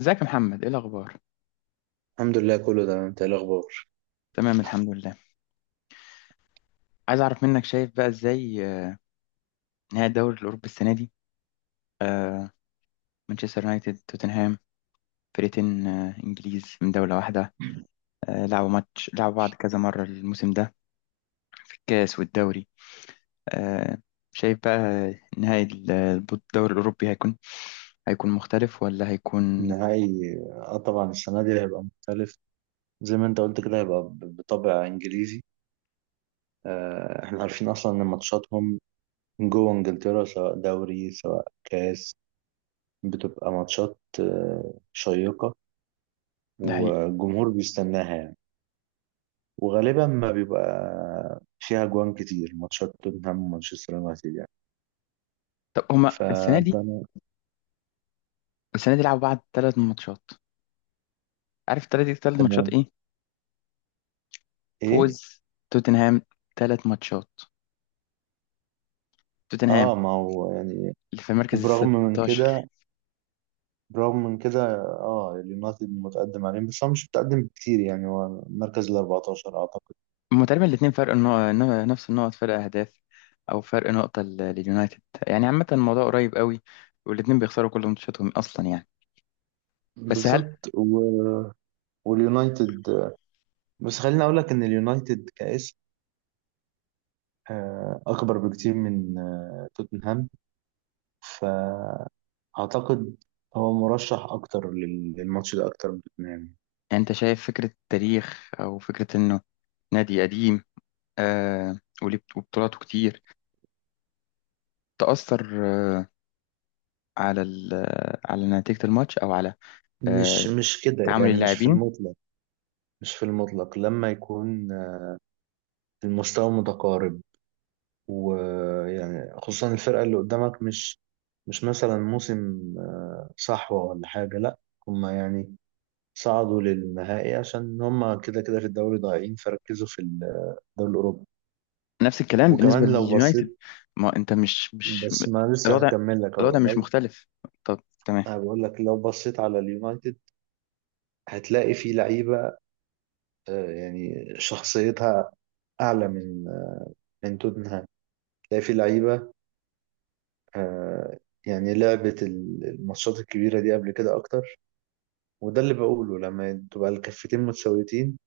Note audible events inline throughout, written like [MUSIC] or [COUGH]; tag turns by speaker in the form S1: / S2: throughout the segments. S1: ازيك يا محمد، ايه الاخبار؟
S2: الحمد لله كله تمام. انت ايه الاخبار؟
S1: تمام، الحمد لله. عايز اعرف منك، شايف بقى ازاي نهائي الدوري الاوروبي السنه دي؟ آه، مانشستر يونايتد، توتنهام، فرقتين انجليز من دوله واحده. لعبوا ماتش، لعبوا بعض كذا مره الموسم ده في الكاس والدوري. آه، شايف بقى نهائي الدوري الاوروبي هيكون مختلف ولا هيكون؟
S2: النهائي طبعا السنة دي هيبقى مختلف. زي ما انت قلت كده هيبقى بطابع انجليزي. احنا عارفين اصلا ان ماتشاتهم جوه انجلترا، سواء دوري سواء كاس، بتبقى ماتشات شيقة،
S1: ده حقيقي.
S2: والجمهور بيستناها يعني. وغالبا ما بيبقى فيها جوان كتير، ماتشات توتنهام ومانشستر يونايتد يعني.
S1: طب هما
S2: ف-
S1: السنه دي
S2: فانا
S1: السنه دي لعبوا بعض ثلاث ماتشات. عارف الثلاث ماتشات
S2: تمام.
S1: ايه؟ فوز
S2: ايه
S1: توتنهام، ثلاث ماتشات. توتنهام
S2: اه ما هو يعني.
S1: اللي في المركز ال
S2: وبرغم من كده
S1: 16.
S2: برغم من كده اه اليونايتد متقدم عليهم، بس هو مش متقدم بكتير يعني، هو المركز ال 14 اعتقد.
S1: هما تقريبا الاثنين فرق النقط، نفس النقط فرق اهداف، او فرق نقطة لليونايتد. يعني عامة الموضوع قريب قوي، والاثنين بيخسروا كل ماتشاتهم اصلا يعني. بس هل
S2: بالظبط واليونايتد، بس خليني اقول لك ان اليونايتد كاسم اكبر بكتير من توتنهام، فاعتقد هو مرشح اكتر للماتش ده اكتر من توتنهام.
S1: انت شايف فكرة تاريخ او فكرة انه نادي قديم وليه وبطولاته كتير تأثر آه على على نتيجة الماتش او على آه
S2: مش كده
S1: تعامل
S2: يعني، مش في
S1: اللاعبين؟
S2: المطلق. مش في المطلق لما يكون المستوى متقارب، ويعني خصوصا الفرقة اللي قدامك مش مثلا موسم صحوة ولا حاجة، لا. هما يعني صعدوا للنهائي عشان هما كده كده في الدوري ضايعين، فركزوا في الدوري الأوروبي.
S1: نفس الكلام بالنسبة
S2: وكمان لو
S1: لليونايتد.
S2: بصيت،
S1: ما انت مش
S2: بس ما لسه
S1: الوضع
S2: هكمل لك اهو.
S1: الوضع مش
S2: لو
S1: مختلف. طب تمام.
S2: أنا بقول لك لو بصيت على اليونايتد هتلاقي في لعيبة يعني شخصيتها أعلى من من توتنهام. هتلاقي في لعيبة آه، يعني لعبت الماتشات الكبيرة دي قبل كده أكتر. وده اللي بقوله، لما تبقى الكفتين متساويتين،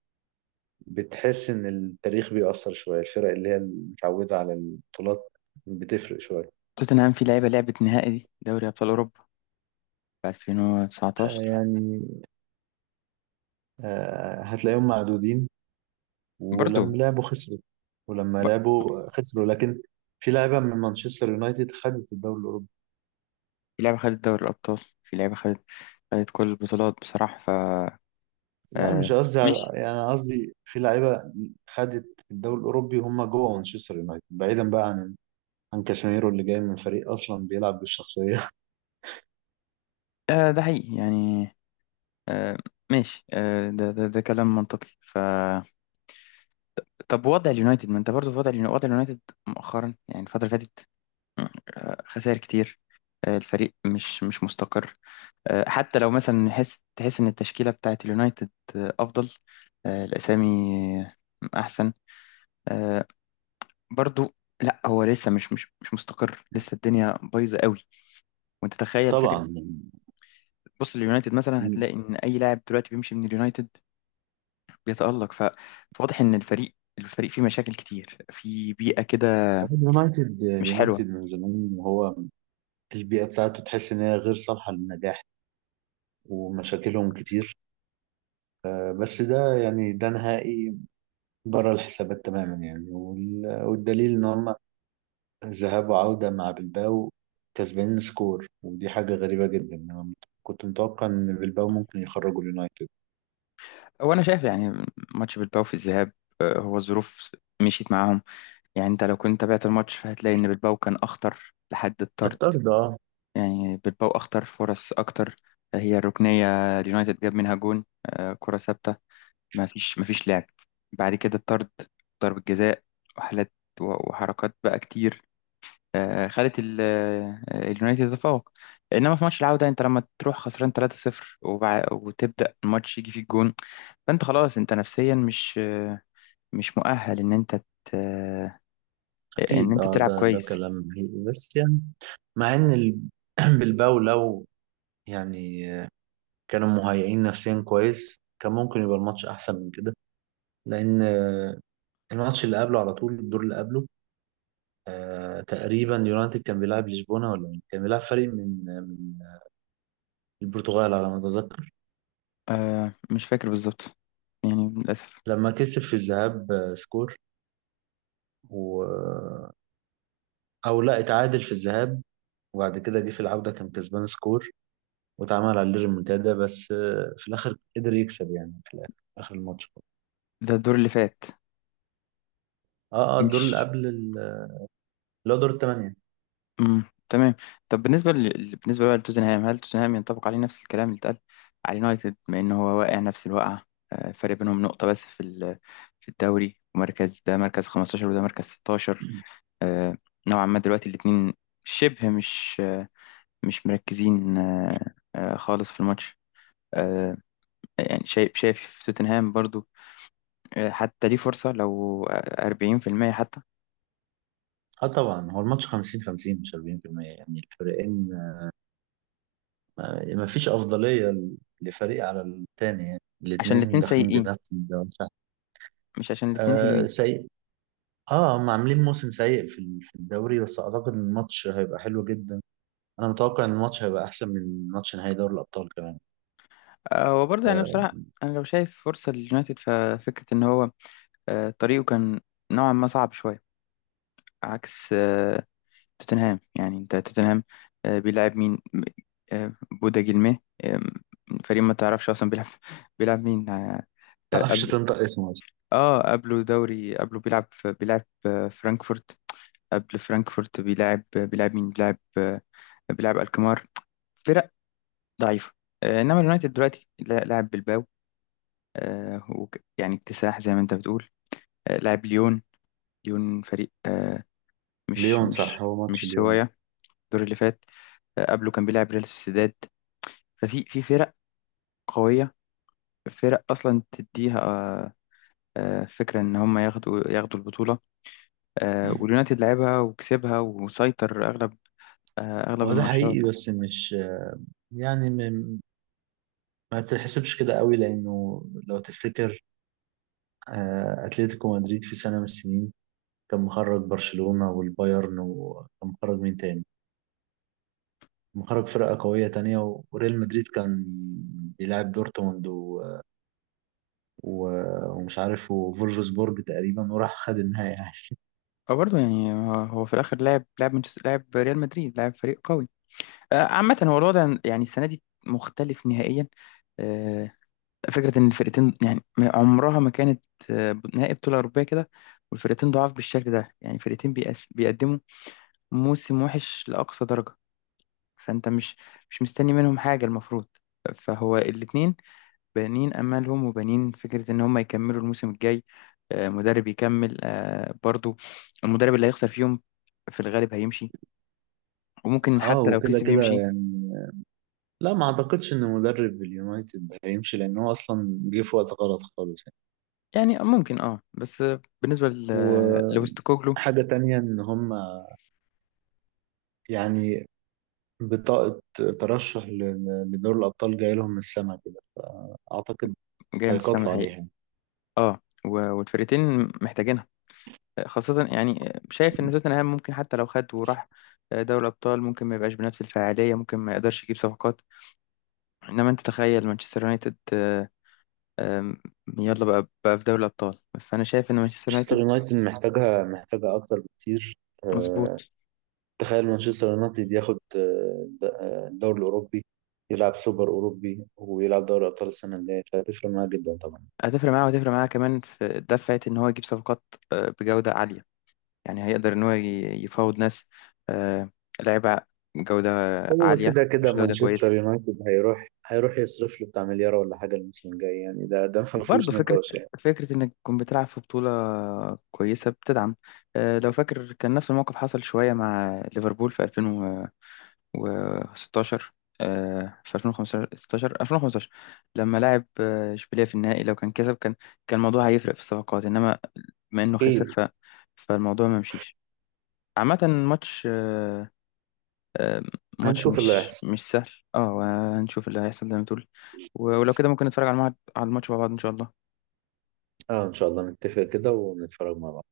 S2: بتحس ان التاريخ بيأثر شوية، الفرق اللي هي متعودة على البطولات بتفرق شوية،
S1: توتنهام في لعبة نهائي دي دوري أبطال أوروبا في 2019
S2: يعني، هتلاقيهم معدودين.
S1: برضو.
S2: ولما لعبوا خسروا. ولما
S1: ب-
S2: لعبوا خسروا لكن في لعيبة من مانشستر يونايتد خدت الدوري الأوروبي.
S1: في لعبة خدت دوري الأبطال، في لعبة خدت كل البطولات بصراحة ف...
S2: لا
S1: آه،
S2: مش قصدي، على
S1: ماشي.
S2: يعني، قصدي في لعيبة خدت الدوري الأوروبي وهم جوه مانشستر يونايتد، بعيدا بقى عن كاسيميرو اللي جاي من فريق أصلا بيلعب بالشخصية.
S1: ده حقيقي يعني. آه ماشي. ده كلام منطقي ف... طب وضع اليونايتد، ما انت برضو في وضع اليونايتد، مؤخرا يعني الفترة اللي فاتت، خسائر كتير، الفريق مش مستقر، حتى لو مثلا تحس ان التشكيله بتاعت اليونايتد افضل، الاسامي آه، احسن، آه برضو. لا، هو لسه مش مستقر، لسه الدنيا بايظه قوي. وانت
S2: [LAUGHS]
S1: تخيل فكره،
S2: طبعا.
S1: بص اليونايتد مثلا هتلاقي ان اي لاعب دلوقتي بيمشي من اليونايتد بيتالق. فواضح ان الفريق فيه مشاكل كتير في بيئه كده
S2: هو اليونايتد
S1: مش حلوه.
S2: من زمان، وهو البيئة بتاعته تحس إن هي غير صالحة للنجاح، ومشاكلهم كتير. بس ده يعني ده نهائي بره الحسابات تماما يعني، والدليل إن هم ذهاب وعودة مع بلباو كسبانين سكور، ودي حاجة غريبة جدا. أنا كنت متوقع إن بلباو ممكن يخرجوا اليونايتد.
S1: هو انا شايف يعني ماتش بالباو في الذهاب، هو الظروف مشيت معاهم. يعني انت لو كنت تابعت الماتش فهتلاقي ان بالباو كان اخطر لحد الطرد.
S2: الطرد اه.
S1: يعني بالباو اخطر، فرص اكتر، هي الركنيه اليونايتد جاب منها جون، كره ثابته. ما فيش لعب. بعد كده الطرد، ضرب الجزاء وحالات وحركات بقى كتير خلت اليونايتد يتفوق. انما في ماتش العودة انت لما تروح خسران 3-0 وتبدأ الماتش يجي فيك جون، فانت خلاص انت نفسيا مش مش مؤهل ان انت ان
S2: أكيد
S1: انت
S2: اه،
S1: تلعب
S2: ده
S1: كويس.
S2: كلام حقيقي بس يعني، مع إن [CLEARS THROAT] بلباو لو يعني كانوا مهيئين نفسيا كويس كان ممكن يبقى الماتش احسن من كده، لان الماتش اللي قبله، على طول الدور اللي قبله، تقريبا يونايتد كان بيلعب لشبونه ولا مين، كان بيلعب فريق من البرتغال على ما اتذكر.
S1: مش فاكر بالظبط، يعني للأسف.
S2: لما كسب في الذهاب سكور و... او لا، اتعادل في الذهاب، وبعد كده جه في العودة كان كسبان سكور واتعمل عليه ريمونتادا، بس في الآخر قدر يكسب يعني، في الآخر آخر الماتش.
S1: ده الدور اللي فات،
S2: اه الدور اللي
S1: مش...
S2: قبل اللي هو دور الثمانية.
S1: امم تمام. طب بالنسبه بالنسبه بقى لتوتنهام، هل توتنهام ينطبق عليه نفس الكلام اللي اتقال على اليونايتد بما ان هو واقع نفس الوقعه؟ فرق بينهم نقطه بس في في الدوري، ومركز ده مركز 15 وده مركز 16، آه، نوعا ما دلوقتي الاثنين شبه مش مش مركزين خالص في الماتش. آه، يعني شايف في توتنهام برضو حتى ليه فرصه، لو 40% حتى.
S2: اه طبعا هو الماتش 50 50 مش 40%، يعني الفريقين ما فيش افضليه لفريق على التاني يعني،
S1: عشان
S2: الاثنين
S1: الاثنين
S2: داخلين
S1: سيئين،
S2: بنفس الدوري.
S1: مش عشان الاثنين
S2: آه سيء. اه هم عاملين موسم سيء في الدوري، بس اعتقد ان الماتش هيبقى حلو جدا. انا متوقع ان الماتش هيبقى احسن من ماتش نهائي دوري الابطال كمان.
S1: هو برضه يعني.
S2: آه
S1: بصراحة أنا لو شايف فرصة لليونايتد ففكرة إن هو طريقه كان نوعا ما صعب شوية عكس توتنهام. يعني أنت توتنهام بيلعب مين؟ آه، بودا جيلمي آه، فريق ما تعرفش أصلا بيلعب [LAUGHS] بيلعب مين
S2: تعرفش
S1: قبله.
S2: تنطق اسمه اصلا.
S1: اه قبله دوري قبله بيلعب بيلعب فرانكفورت. قبل فرانكفورت بيلعب بيلعب مين؟ بيلعب بيلعب الكمار، فرق ضعيفة. إنما اليونايتد دلوقتي لاعب بالباو يعني اكتساح زي ما انت بتقول. لعب ليون، ليون فريق مش
S2: ليون
S1: مش
S2: صح، هو ماتش
S1: مش
S2: ليون.
S1: سوايا الدور اللي فات. قبله كان بيلعب ريال سوسيداد. ففي في فرق قوية، فرق أصلا تديها فكرة إن هم ياخدوا البطولة. واليونايتد لعبها وكسبها وسيطر أغلب أغلب
S2: هو ده حقيقي
S1: الماتشات.
S2: بس مش يعني ما بتتحسبش كده قوي، لانه لو تفتكر اتلتيكو مدريد في سنه من السنين كان مخرج برشلونة والبايرن، وكان مخرج مين تاني، مخرج فرقة قوية تانية، وريال مدريد كان بيلعب دورتموند و... ومش عارف، وفولفسبورج تقريبا، وراح خد النهائي يعني.
S1: أو برضه يعني هو في الآخر لعب ريال مدريد، لعب فريق قوي. عامة هو الوضع يعني السنة دي مختلف نهائيا. آه، فكرة إن الفرقتين يعني عمرها ما كانت نهائي بطولة أوروبية كده، والفرقتين ضعاف بالشكل ده، يعني فرقتين بيقدموا موسم وحش لأقصى درجة. فأنت مش مستني منهم حاجة المفروض. فهو الاتنين بانين أمالهم وبانين فكرة إن هم يكملوا الموسم الجاي، مدرب يكمل برضو. المدرب اللي هيخسر فيهم في الغالب هيمشي،
S2: [LAUGHS]
S1: وممكن
S2: اه
S1: حتى لو
S2: وكده
S1: كسب
S2: كده
S1: يمشي.
S2: يعني لا، ما اعتقدش ان مدرب اليونايتد هيمشي، لان هو اصلا جه في وقت غلط خالص يعني.
S1: يعني ممكن اه، بس بالنسبة لوستوكوغلو.
S2: وحاجة تانية ان هم يعني بطاقة ترشح لدور الأبطال جاي لهم من السما كده، فأعتقد
S1: جاي من السما.
S2: هيقاتلوا عليها يعني.
S1: اه، والفرقتين محتاجينها. خاصة يعني شايف ان توتنهام ممكن حتى لو خد وراح دوري ابطال ممكن ما يبقاش بنفس الفعالية، ممكن ما يقدرش يجيب صفقات. انما انت تخيل مانشستر يونايتد آم، يلا بقى في دوري الابطال، فانا شايف ان مانشستر
S2: مانشستر
S1: يونايتد
S2: يونايتد محتاجها، أكتر بكتير.
S1: مظبوط.
S2: آه، تخيل مانشستر يونايتد ياخد الدوري الأوروبي، يلعب سوبر أوروبي ويلعب دوري أبطال السنة اللي جاية، فهتفرق معاه جدا طبعا.
S1: هتفرق معاه، وهتفرق معاه كمان في دفعة ان هو يجيب صفقات بجودة عالية. يعني هيقدر ان هو يفاوض ناس آه، لاعيبة جودة
S2: هو
S1: عالية،
S2: كده كده
S1: مش جودة كويسة.
S2: مانشستر يونايتد هيروح يصرف له بتاع مليار ولا حاجة الموسم الجاي يعني، ده ما
S1: برضه
S2: فيهوش
S1: فكرة،
S2: نقاش يعني.
S1: فكرة إنك تكون بتلعب في بطولة كويسة بتدعم. لو فاكر كان نفس الموقف حصل شوية مع ليفربول في 2016، في 2015، لما لعب إشبيلية في النهائي، لو كان كسب كان كان الموضوع هيفرق في الصفقات، إنما بما إنه خسر
S2: أكيد.
S1: ف... فالموضوع ما مشيش. عامة ماتش آه، ماتش
S2: هنشوف اللي
S1: مش
S2: هيحصل.
S1: مش سهل. اه، هنشوف اللي هيحصل زي ما تقول، ولو كده ممكن نتفرج على على الماتش مع بعض إن شاء الله.
S2: اه ان شاء الله نتفق كده ونتفرج مع بعض.